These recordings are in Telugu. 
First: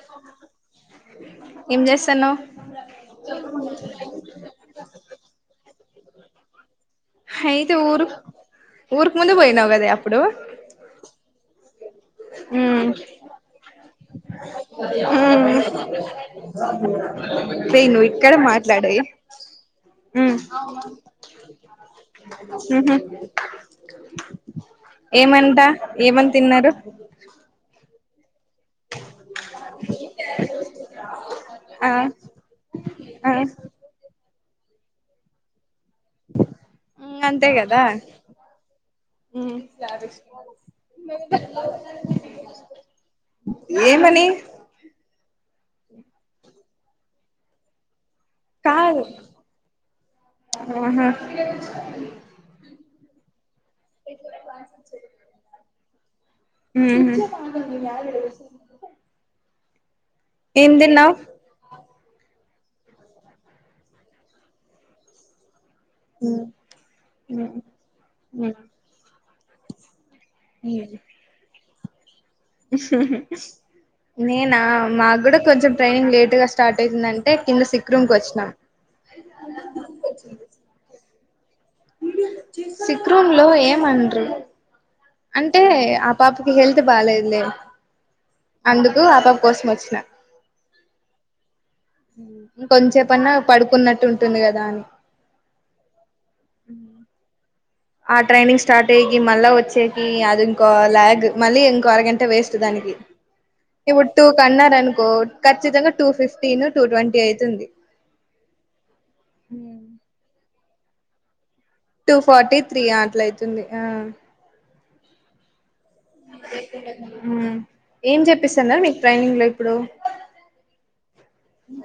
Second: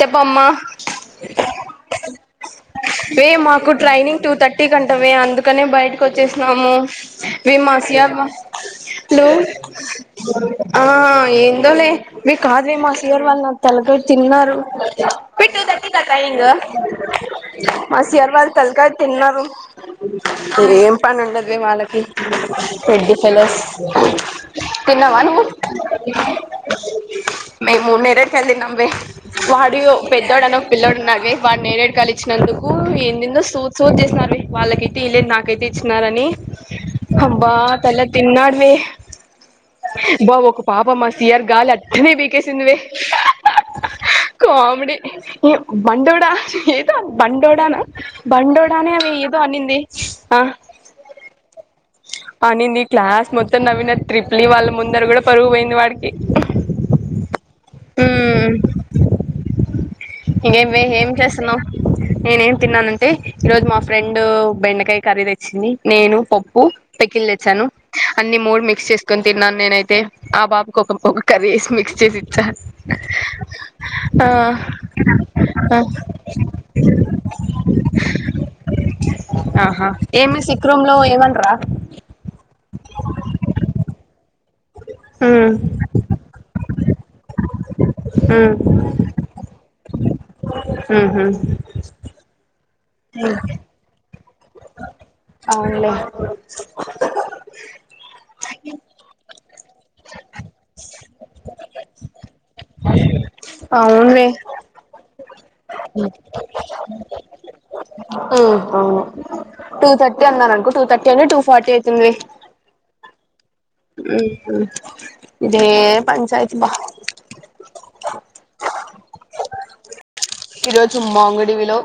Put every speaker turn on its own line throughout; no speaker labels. చెప్పమ్మా
ఏం చేస్తాన్నావ్
వే మాకు ట్రైనింగ్ టూ థర్టీ కి అంటావే అందుకనే బయటకు వచ్చేసినము వే
అయితే ఊరు
మాసయా బ
ఊరుకు
హలో
ముందు పోయినావు కదా అప్పుడు
ఆ ఏందోలే మీ కాదువే ఇయర్ వాళ్ళు నాకు తలకాయ తిన్నారు
రే నువ్వు
సర్
ఇక్కడ
వాళ్ళు తలకాయ
మాట్లాడేయి
తిన్నారు ఇ ఏం పని ఉండదు వాళ్ళకి రడ్డి ఫెలోస్ తిన్నావా నువ్వు
ఏమంట ఏమని తిన్నారు
కళ్ళినవమే వాడు పెద్దోడు అని ఒక పిల్లాడు ఉన్నారే వాడు
ఆ
నేరేడు కాయలిచ్చినందుకు
ఆ
ఎ సూ సూట్ చేసారు వాళ్ళకైతే ఇయ లేదు నాకైతే ఇచ్చినారని
అంతే
అబ్బా
కదా
తల తిన్నాడవే బా ఒక పాపమ్ మా సీయార్ గాల్ అట్టనే తీ సిందివే
ఏమని
కామెడి బండోడా ఏద బండోడానా బండోడానే
కాదు
అవి ఏదో అనింది ఆ
ఆహా
అనింది క్లాస్ మొత్తం నవ్విన ట్రిప్లీ వాళ్ళ ముందర కూడా పరువుపోయింది వాడికి
ఊహూ
ఇంకేమివే ఏం చేస్తున్నావ్ నేనే ఏం తిన్నానంటే ఈరోజు మా ఫ్రెండ్ బెండకాయ కర్రీ తెచ్చింది నేను పప్పు పికిల్ తెచ్చాను అన్ని మూడు మిక్స్ చేసుకుని తిన్నాను నేనైతే ఆ బాబుకి ఒక ఒక కర్రీ వేసి మిక్స్ చేసి ఇచ్చా
నేనా మాకు కూడా కొంచెం
ఆ
ట్రైనింగ్ లేట్ గా స్టార్ట్ అవుతుందంటే కింద సిక్రూమ్ కు వచ్చినాం
ఆహా ఏమి సిక్రూమ్ లో ఏమంత
సిక్ రూమ్ లో ఏమనరు
ఉమ్
అంటే ఆ పాపకి హెల్త్ బాలేదులే అందుకు ఆ పాప కోసం వచ్చ
ఊహూ
కొంచే సేపన్నా పడుకున్నట్టు ఉంటుంది కదా అని
అవును లే
ఆ ట్రైనింగ్ స్టార్ట్ అయ్యికి మళ్ళా వచ్చే అది ఇంకో లాగ్ మళ్ళీ ఇంకో అరగంట వేస్ట్ దానికి ఇప్పుడు టూ
అవునులే
కి అన్నారనుకో ఖచ్చితంగా టూ ఫిఫ్టీన్ టూ ట్వంటీ అయితుంది
హ్మ్ అవును టూ థర్టీ అ టూ థర్టీ ను టూ ఫార్టీ అయితుంది
టూ ఫార్టీ త్రీ అట్ల అయితుంది ఆ
ఇదే పంచాయతీ బా
మ్ ఏం చెప్పిస్తాన్నారు మీకు ట్రైనింగ్ లో ఇప్పుడు
ఈ రోజు మాంగుడివిలో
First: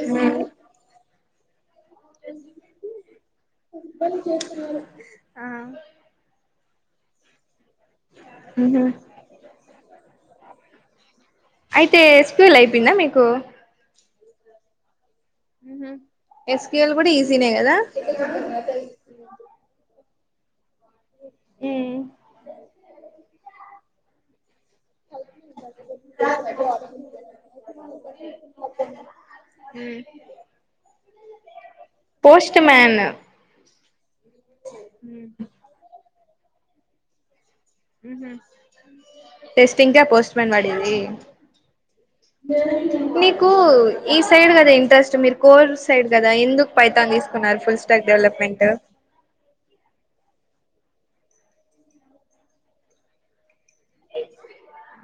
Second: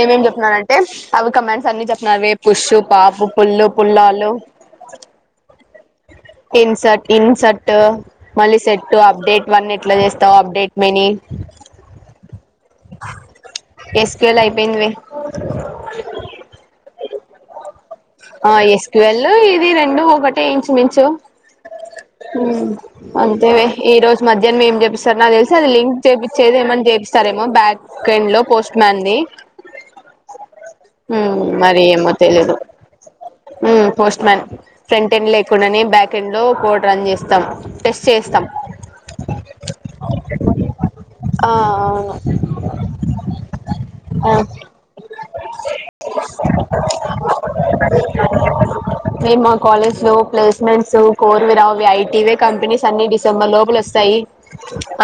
ఏమేం
మ్
చెప్తున్నారంటే అవి కమెంట్స్ అన్ని చెప్ నవే పుష్షు పాపు పుల్లు పుల్లాలు
ఆ
ఇన్సట్ ఇన్సెట్ మళ్ళీ
మ్ హు
సెట్ అప్డేట్ ఇవన్నీ ఎట్లా చేస్త త అప్డేట్ మిని
అయితే స్క్యూల్ అయిపోయిందా మీకు
ఎస్పిఎల్ అయిపోయిందివే
ఊహూ ఎస్క్యూల్ కూడా ఈజీనే కదా
ఆ ఎస్క్యూఎల్ ఇది రెండు ఒకటే ఇంచు మించు అంతేలే ఈ రోజు మధ్య మ ఏం చేప్పపిస్తారు నాకు తెలిసి అది లింక్ చేయించేది ఏమైనా చేపిస్తారేమో బ్యాక్ ఎండ్ లో పోస్ట్ మ్యాన్ది
హ్మ్
హ్మ్ మరి ఏమో తెలీదు
post man
post man front end లేకుండానే బ్యాక్ ఎండ్ లో కోడ్ రన్ చేస్తాం టెస్ట్ చేస్తాం
టెస్టింగ్కే పోస్ట్ మాన్ పడింది
ఆ అవును
మీకు ఈ సైడ్ కదా ఇంట్రెస్ట్ మీరు కోర్ సైడ్ కదా ఎందుకు పైథాన్ తీసుకు ఫుల్ స్టాక్ డెవలప్మెంట్
మీము మా కాలేజ్ లో ప్లేస్మెంట్స్ కోర్వి రా ఐవే కంపెనీస్ అన్ని డిసెంబర్ లోప లోస్ స్తాయి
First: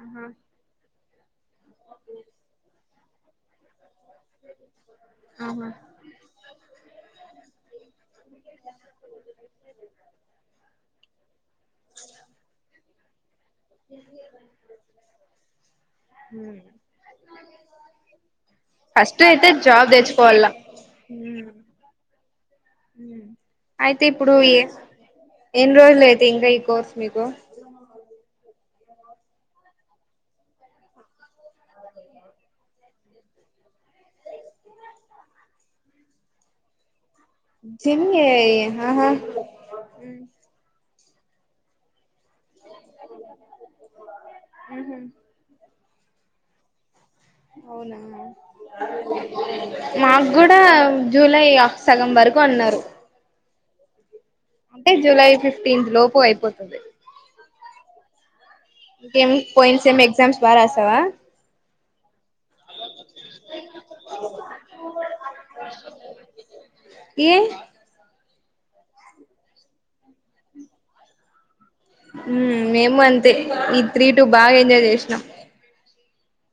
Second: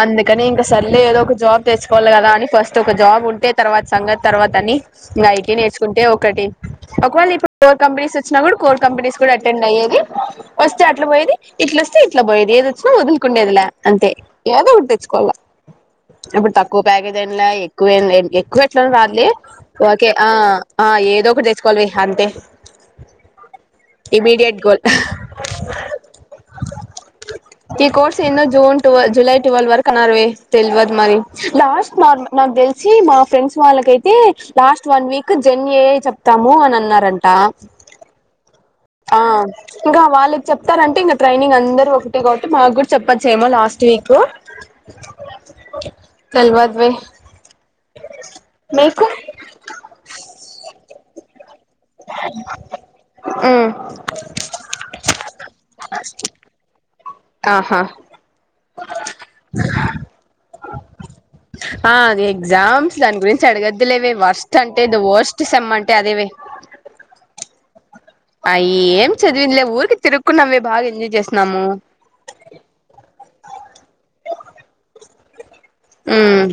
అందుకనే ఇంకా సర్లే ఏదో ఒక జాబ్ తెచ్చుకోవాలి కదా అని ఫస్ట్ ఒక జాబ్ ఉంటే తర్వాత సంగతి తర్వాత అని ఐటీ నేర్చుకుంటే ఒకటి ఒకవేళ నీకు ఫోర్ కంపెనిస్ స్ వచ్చినా కూడా కోల్ కంపెనీస్ కూడా అటెండ్ అయ్యేది వస్తే అట్లా పోయేది ఇట్లొస్తే ఇట్లా పోయేది ఏదిొచ్చినా వదులుకుండేదిలే అంతే ఏదో ఒకటి తెచ్చుకోవాలా ఇప్పుడు తక్కువ ప్యాకేజ్ అయిన లే ఎక్కువ ఎక్కువ ఎట్లాగో
ఫస్ట్
రాదులే
అయితే జాబ్
ఒకే అ
తెచ్చుకోవాల
ఆ ఏదో ఒకటి తెచ్చసుకోవాలివి అంతే
అయితే ఇప్పుడు ఏ
ఇమీడియట్ గోల్
ఎన్ని రోజులు అయితే ఇంకా ఈ కోర్స్ మీకు
ఎన్నో జూన్ టు జూలై ట్టువెల్్ వరకు అన్నారు వే తెలువదు మరి లాస్ట్ మ మాక్ తెలిసి మ మా ఫ్రెండ్స్ వాళ్ళకైతే లాస్ట్ వన్ వీక్ జర్న్ ఎఐ చెప్తాము అని అన్నారం టా
జిమ్ ఏఐ ఆహా
అ ఇంకా వాళ్ళకి చెప్తారంటే ఇంకా ట్రైనింగ్ అందరు ఒక కాబట్టి మాకు కూడా చెప్పోచ్చు ఏమో లాస్ట్ వీక్ తెల్వాద్ వే
అవునా మాకు కూడా జూలై సగం వరకు అన్నారు
మ్మ్
అంటే జూలై ఫిఫ్టీన్త్ లోపు అయిపోతది
ఆహా
ఎం పయిన సేమ్ ఎక్జామ్స్ బారాసావా
ఆ అది ఎగ్జామ్స్ దాని గురించి అడిగొద్దులేవే వర్స్ట్ అంటే ద వోస్ట్ సేమ్ అంటే అదేవే
ఏ
అ ఏం చదివిందిలే ఊరికే తిరుక్కున్నావే బాగా ఎంజాయ్ చేస్తున్నాము
మ్ మేము అంతే ఈ త్రీ టు బాగా ఎంజాయ్ చేసినాం
మ్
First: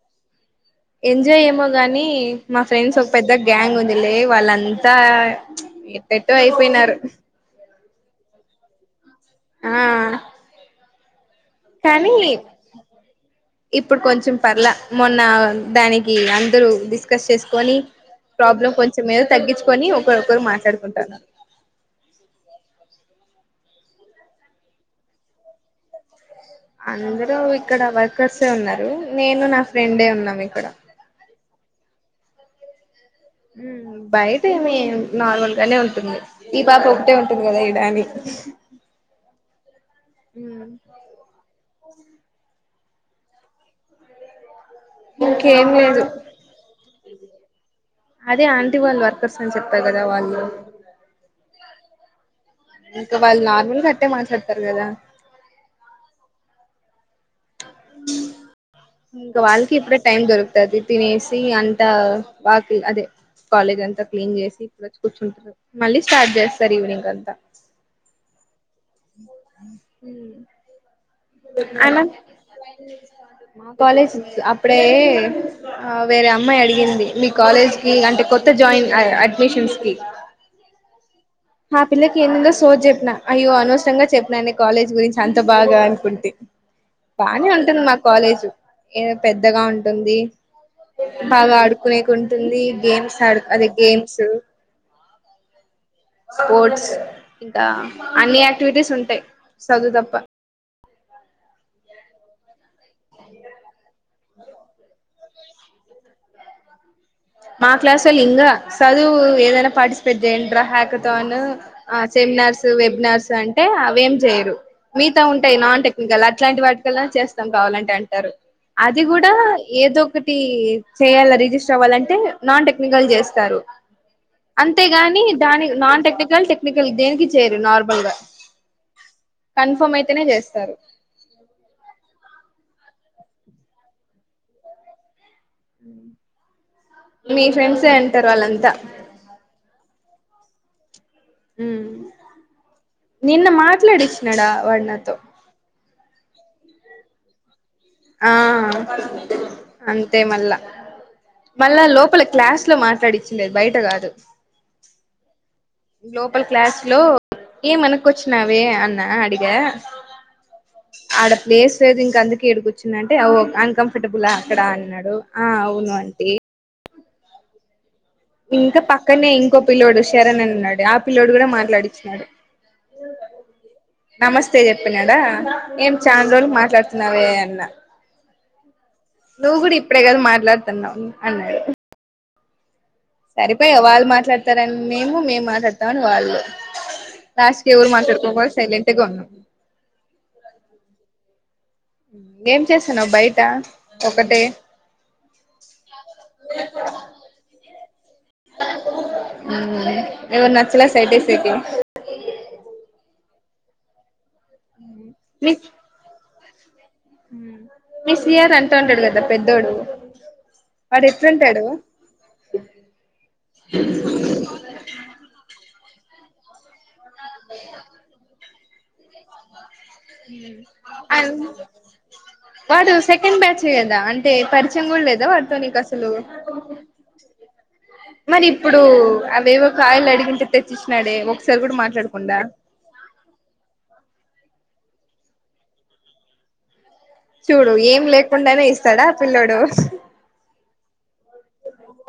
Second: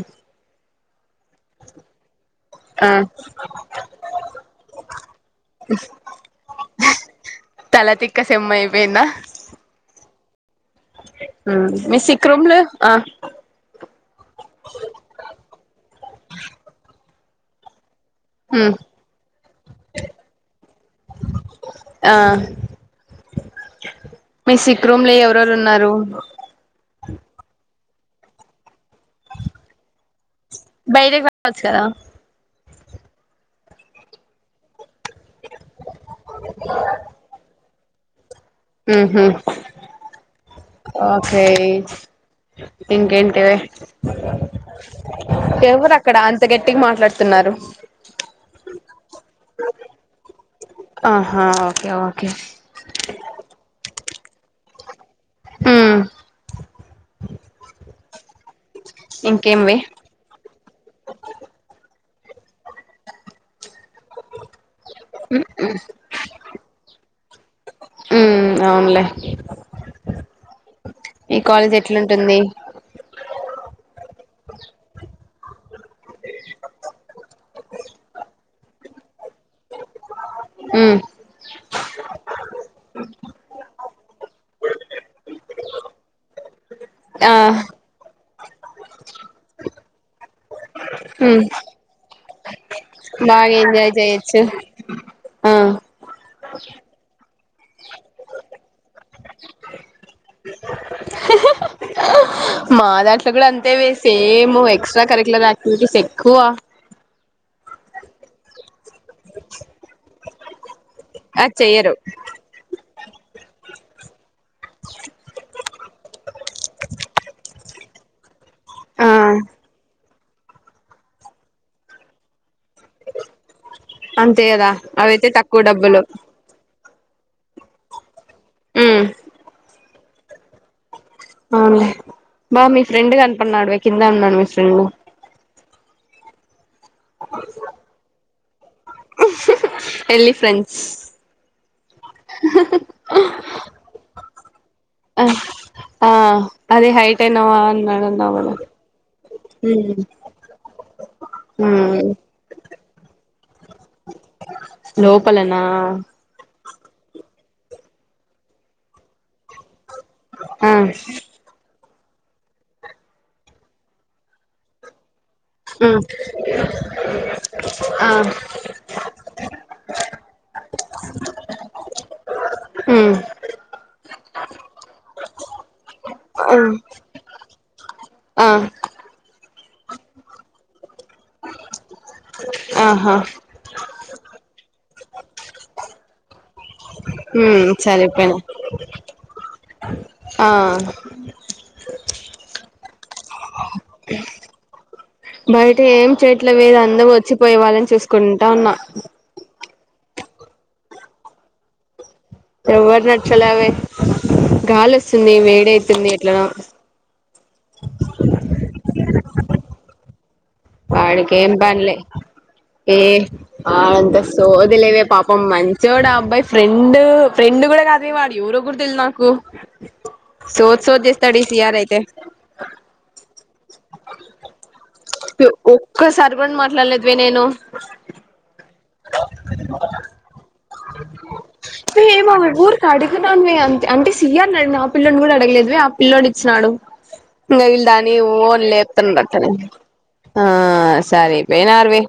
ఎంజాయ్ ఏమో గానీ మా ఫ్రెండ్స్
ఆ
ఒక పెద్ద గ్యాంగ్ ఉంది లే వాళ్ళంతా ఎటేటో అయిపోయినారు
తలతిక్క సేమైపోయింద
ఆ
మ్ మీ
కానీ
సిక్్రూమ్లు ఆ
ఇప్పుడు కొంచెం పర్లా మొన్న దానికి అందరు డీస్కస్ చేసుకొని ప్రాబ్లం కొంచెం ఏదో తగ్గించుకొని ఒకరోకరు మాట్లాడుకుంటాన్నారు
ఆ మీ సిక్్రూమ్ లో ఎవరేవరు ఉన్నారు
అందరు ఇక్కడ వర్కర్సే ఉన్నారు నేను నా ఫ్రెండే ఉన్నామి
బైటికి రావచ్చు కదా
మ్ బయట ఏమీ నార్మల్ గానే ఉంటుంది ఈ పాప ఒకటే ఉంటుంది కదా కని
మ్ హు ఓకే ఇంకేంటిే
ఇంకేం
ఎవరు
లేదు
అక్కడ అంత గట్టిగా మాట్లాడుతున్నారు
అదే ఆంటీ వాళ్ళు వర్కర్స్ అని చెపుతా కదా వాళ్ళు
ఆహా ఓకే ఓకే
ఇంకా వాళ్ళు నార్మల్ గ అట్నే మాట్లాడుతారు కదా
మ్
ఇంకా వాళ్ళకి ఇప్పుడే టైం దొరుకుతది తినేసి అంత వాకీల్ అదే కాలేజ్ అ త క్లీన్ చేసి ఇప్పుడ వచ్చి కూర్చుంటారు మళ్ళీ స్టార్ట్ చేస్తారు ఈవినింగ్ అంతా
ఉమ్ అవునులే
ఉ
ఈ కాలేజ్
అనం
ఎట్లుంటుంది
కాలజ్స్ అప్పుడే హ వేరే అమ్మాయి అడిగింది మీ కాలేజ్ కి అంటే కొత్త జాయిన్ అడ్మి మిషన్స్కి
ఉమ్
ఆ పిల్లకి ఏందేందో సోద్ జెప్పిన అయ్యో అనవసరంగా చెప్పినే కాలేజ్ గురించి అంత బాగా అనుకుంటి
ఆ
బానే ఉంటుంది మా కాలేజు ఏదో పెద్దగా ఉంటుంది
ఉమ్
బాగా ఆడుకునేకుంటుంది గేమ్స్ ఆడు
బాగా
అదే
ఎంజాయ్
గేమ్స్
చేయొచ్చు ఆ
స్పోర్ట్స్ ఇంకా అన్ని యాక్టివిటీస్ ఉంటాయి సదువు తప్ప
మా దాంట్లో కూడా అంతేవె సేమ్ ఎక్స్ట్రా కరికులర్ యాక్టివిటీస్ ఎక్కువ
మా క్లాసోలింగ సదువు ఏదైనా పార్టసిపేట్ జయాండ్రా హక తోను
అది చెయ్యరు
ఆ సెమినార్స్ వెబినార్స్ అంటే అవేం చేయరు మీగత ఉంటాయి నాన్ టెక్నికల్ అట్లాంటి వాటికల్లా చేస్తాం కావాలంటే అంటారు అది
ఆ
కూడా ఏదో ఒకటి చేయాలా రిజిస్టర్ అవ్వాలంటే నాన్ టెక్నికల్ చేస్తారు
అంతే కదా
అంతేగాని
అవైతే తక్కువ
దాని
డబ్బులు
నాన్ టెక్నికల్ టెక్నిక దేనికి చేయరు నార్మల్ గా
ఉమ్
కన్ఫర్మ్ అయితేనే చేస్తారు
అవున్లే బా మీ ఫ్రెండ్ కనపడ్న్నాడువె కింద ఉన్నాడు మీ ఫ్రెండ్
మీ ఫ్రెండ్సే అంటారు వాళ్ళంతా
ఎల్లి ఫ్రెండ్స్
ఉమ్ నిన్న మాట్లాడిచ్చినాడా వాడు నాతో
ఆ ఆ అదే హైటైనావా
ఆ అంతే మళ్ళా మళ్ళా
ఉమ్
లోపల క్లాస్ లో మాట్లాడిచ్చన్నది బయట గాదు
లోపలనా
లోపల్ క్లాస్ లో ఏం అనుకుచ్చినవే అన్ న్న అడిగ
ఆ
అడ ప్లేస్ లేదు ఇంక అందుకే ఎడుకొచ్చిందంటే ఓ అన్కంఫర్టబుల్ అక్కడ అన్నాడు ఆ
అ
అవును ఆంటీ ఇంకా పక్కనే ఇంకో పిల్లోడు శరణ్ అన్నాడు ఆ పిల్లోడు కూడా మాట్లాడిచ్చినాడు
హుం
నమస్తే చెప్పిననా ఏం చాల్ రోజులకు మాట్లాడుతున్నావే అన్నా
ఆ
నువ్వు కూడా ఇప్పుడే కద మాట్లాడుతున్నావు అన్నాడు
ఆహా
సరిపోయా వాళ్ళు మాట్లాడతారని మేము మేము మాట్లాడతామని వాళ్ళు లాస్ట్
ఉమ్
కి ఎవరు
సరిపోయినా
మాట్లాడుకోపో సైలెంట్గా ఉన్నాం
ఆ
ఏం చేస్తున్నావ్ బయట ఒకటే
బయట ఏం చేయట్లేదువే అందరూ వచ్చిపోయే వాళ్లని చూసుకుంటా ఉన్నా
ఎవరు నచ్చలే సైట్ ఏసేకి
ఎవరు నచ్చలా వే గాలేస్తుంది వేడి అయితుంది ఎట్లనో
ఉమ్ మీ సియార్ అంటంటాడు గదా పెద్దోడు వాడు ఎట్లుంటాడు
వాడికేంపనిలే ఏ ఆ అంత సోదిలేవే పాపం మంచ్ చోడా అబ్బాయి ఫ్రెండ్, ఫ్రెండ్ కూడా కాదే వాడు ఎవరో కూడా తెల్దు నాకు. సోద్ సోద్ చేస్తడు, ఈ సి ఆర్ ఐతే
వాడు సెకండ్ బ్యాచ్ కదా, అంటే పరిచయం కూడా లేదా వాడ్
ఒక్కసారి కూడా మాట్లాడలేదు వే నేను
మరి ఇప్పుడు అవేవో కాయలు అడిగితే తెచ్చి ఇచ్చినాడే ఒక్కసారి కూడా మాట్లాడకుండా.
వే అంతే అంటే సీ ఆర్ నీ అడిగిన, ఆ పిల్లోన్నీ కూడా అడగలేదు వే, ఆ పిల్లోడు ఇచ్చినాడు. ఇంగ
చూడు
వీళ్ళు
ఏం
దాన్ని ఓ
లేకుండానే
అని
ఇస్తాడా ఆ
లేపుతాన్నరు అట్లనే
పిల్లోడు
ఆ సరిపోయినారు వే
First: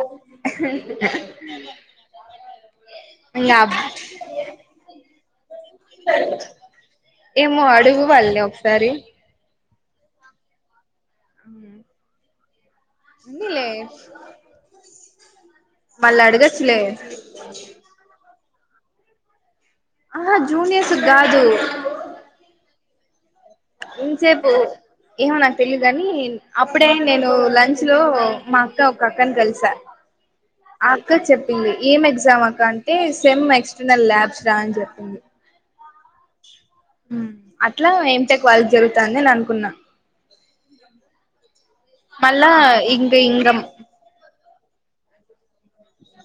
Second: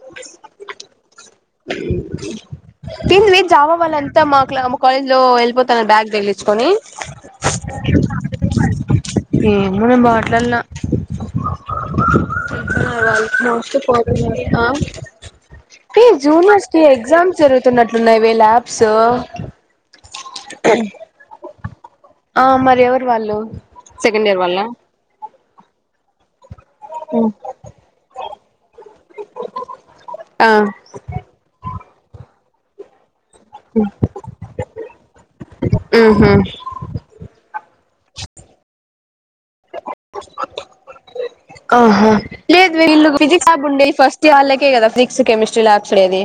తింన్నీ జావ
ఇంగా
వాళ్లంతా మా క్లా మా కాలేజీలో ఎల్పో తన బ్యాగ్ తగిలిచుకొని,
ఏమో అడుగు వాళ్ళని ఒకసారి
ఉమ్ అమ్మో నేను మాట్లాడిన
అవును
హా వాళ్లకి [unintelligible] ఉంది ఆ కి
మళ్ళ
జూనియర్స్ కి
అడగచ్చులే
ఎగ్జామ్స్ జరుగుతున్నట్లున్నాయి వే ల్యాబ్స్
ఆహా జూనియర్స్ కాదు
ఆ మరి ఎవరు వాళ్ళు?
ఇం
సెకండ్ ఇయర్
సేపు
వాళ్ళ
ఏమో నాకు తెలిదు కాని, అప్పుడే నేను లంచ్ లో మా అక్క ఒక అక్కని కలిసా, ఆ అక్క చెప్పింది ఏం ఎగ్జామ్ అక్క అంటే సేమ్ ఎక్స్టర్నల్ ల్యాబ్స్ రా అని చెప్పింది
ఉహు
అట్లా ఎం టెక్ వాల్కు జరుగుతాంది అని అన్
ఆహా
మళ్ళా
లేదు వే వీళ్లు
ఇంక
ఫిజిక్స్
ఇంగం
ల్యాబ్ ఉండే ఈ ఫస్ట్ ఆళ్లకి కే కదా ఫిజిక్స్ కెమిస్ట్రీ ల్యాబ్స్ ఉండేది.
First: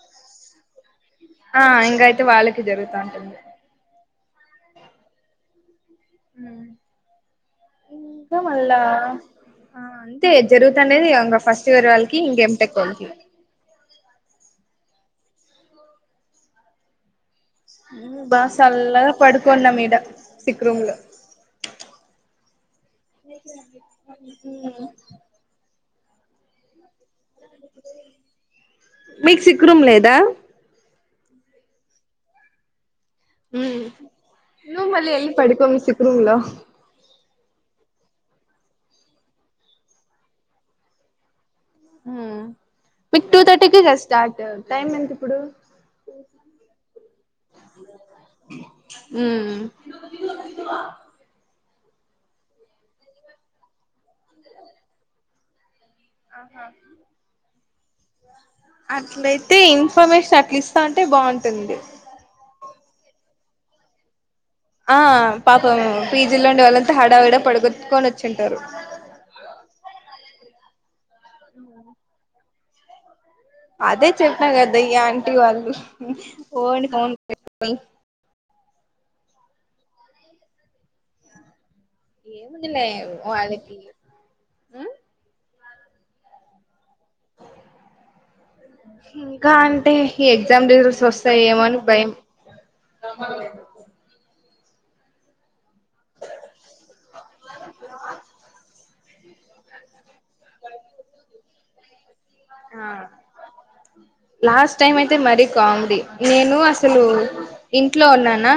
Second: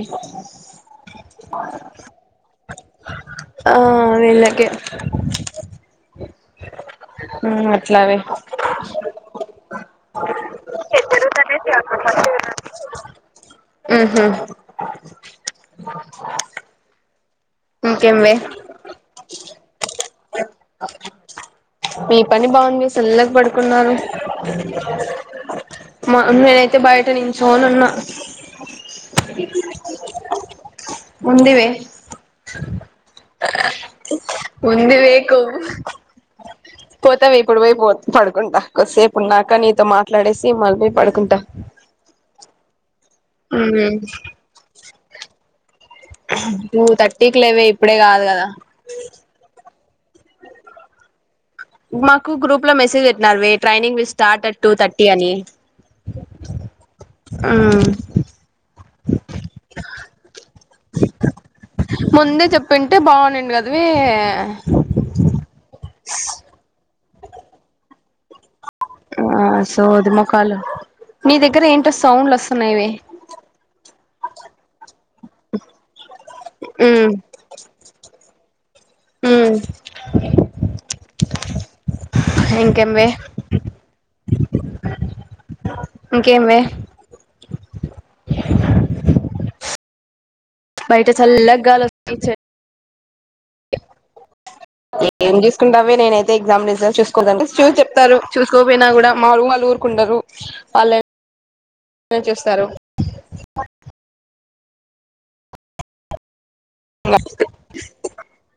ఆ ఇంగ అయితే వాళ్ళకి జరుగుతా ఉంటుంది
ఆ వీళ్ళకే
ఉమ్
ఉమ్ అట్లావే
ఇంకా మల్ల ఆ అంతే జరుగుతన్నాది ఆ ఇంగ ఫస్ట్ ఇయర్ వాళ్ళకి, ఇంకా ఎంటెక్ వాళ్ళకి
ఉహు ఇంకేం వే
బాసల్లగా పడుకోన్న మీడ
మీ పని బాగుంది. చల్లగా పడుకున్నారు, మ నేనైతే బయ ట నుంచొని ఉన్నా,
మీకు సిక్ రూమ్ లేదా
ఉందివే
ఉమ్ నువ్వు మళ్ళీ
ఉందివే
ఎళ్లి
కొవ్వు
పడుకో అమ్మ సిక్ రూమ్ లో
పోతావే ఇప్పుడు పోయి పో పడుకుంటా, కొద్దిసేపు ఉన్నాక నీతో మాట్లాడేసి మళ్లీ పడుకుంటా.
ఉమ్ మీకు టూ థర్టీకె కదా
మ్మ్
స్టార్ట్, టైమ్ ఎంత ఇప్పుడు?
టూ థర్టీకి లేవే ఇప్పుడే కాదు కదా. మాకు గ్రూప్ లో మెసేజ్ పెట్టినారు వే, training will start at two thirty అని.
ఆహా అట్లయితే ఇన్ఫర్మేషన్ అట్ల ఇస్తా అంటే బాగుంటుంది.
ముందే చెప్పింటే బావుండిండి గదీ
ఆ పాపం పీజీలో ఉండే వాళ్ళంత హడావిడ పడుగొట్టుకొనొచుంటారు
ఆ సోది మోకాలు నీ దగ్గర ఏంటో సౌండ్లు ఒస్తున్నాయివె
అదే చెప్న గదా ఈ ఆంటీ వాళ్ళు ఫోన్ ఫోన్
ఊ
యేముంది లే వాళ్ళకీ ఉమ్
ఇంకేమ్ వే
ఇంకా అంటే ఈ ఎగ్జామ్ రిజల్ట్స్
బయట చల్లగా
ఒస్తయేమో అని
గాలి
భయం
వస్తుంది చె ఏం జూస్ కుంటావే నేనైతే ఎగ్జామ్ రిజల్ట్స్ చూసుకోలేదంటే చూస్ చెప్తారు చూసుకోపోయినా గూడా మా రూం వాళ్ళు ఊరుకుంటరు వాళ్ళ ల్లే చూస్తారూ
ఆ లాస్ట్ టైం అయితే మరీ కొమడీ నేనూ అసలూ ఇంట్లో ఉన్నానా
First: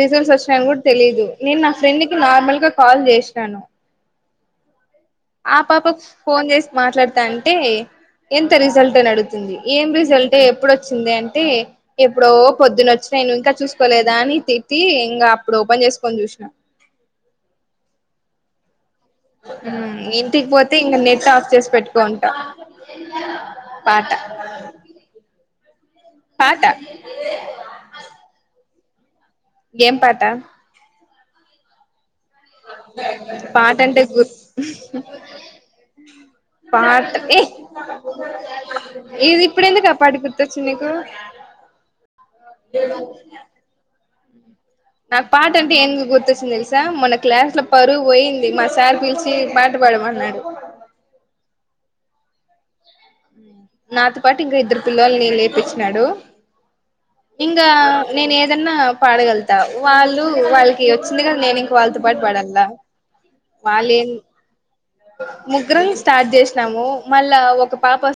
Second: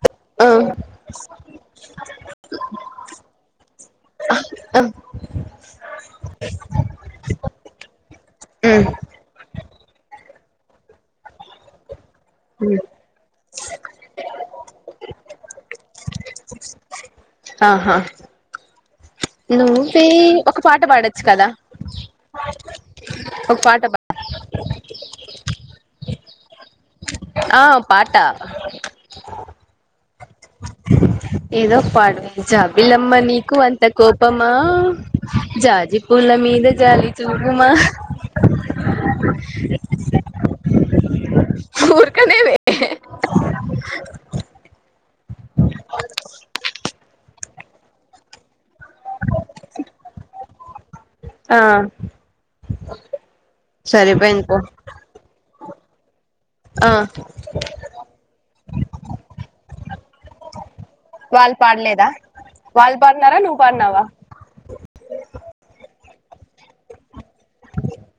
రిజల్ట్స్
ఆ
ఒచ్చినాయని గూడ తెలీదు నేను నా ఫ్రెండ్ కి నార్మల్ గా కాల్ చేశ్నను.
[unintelligible]
ఆ పాపకు ఫోన్ చేసి మాట్లాడతాంటే ఎంత
ఉమ్
రిజల్ట్ అని అడుగుతుంది ఏం రిజల్టే ఎప్పుడోచ్చిందే అంటే ఎప్పుడో
ఉమ్
పొద్దునొచ్చినయ్ నువ్ ఇంకా చూసుకోలేదా అని తిట్టీ ఇంగా అప్పుడోపన్ జేసుకొన్ చూష్ణ
ఆహా
మ్
నువ్వే
ఇంటికి
ఒక
పోతే
పాట
ఇంక
పాడొచ్చు
నెట్
కదా
ఆఫ్ చేసి పెట్టుకోంటా
ఒక పాట బ
పాట
ఆ పాట
ఏం పాట
ఏదో ఒక పాడ్వే జాబిలమ్మ నీకు
పాట
అంత
అంటే గుర్
కోపమా జాజి పూల మీద
పాట
జాలి చూ
ఏ
పుమా
ఇది ఇప్పుడెందుకా పాట గుర్తొచ్చింది నీకూ
ఊరకనేవే [inaudible]
నాకు పాటంటే ఏం గు గుర్తొస్తుంది తెలుసా మొన్న క్లాస్ లో పరువు పోయింది మా సార్ పిలిచి పాట పాడమ న్నాడు
ఆ
నాతో పాటు
సరిపోయింది
ఇంకా
పో
ఇద్దరు పిల్లవాల్లనీ లేపిచ్చినాడూ.
ఆ
ఇంగా నేను ఏదన్నా పాడగలుతా వాళ్ళు వాళ్ళ కి ఒచ్చింది గదా
వాళ్ళు
నేను ఇంక వాళ్ళతో
పాడలేదా
పాటు పాడలా
వాళ్ళు పాడినారా నువ్వు పాడినావా
వాల్లేం ముగ్గురం స్టార్ట్ జేసినాము మళ్ళా ఒక పాప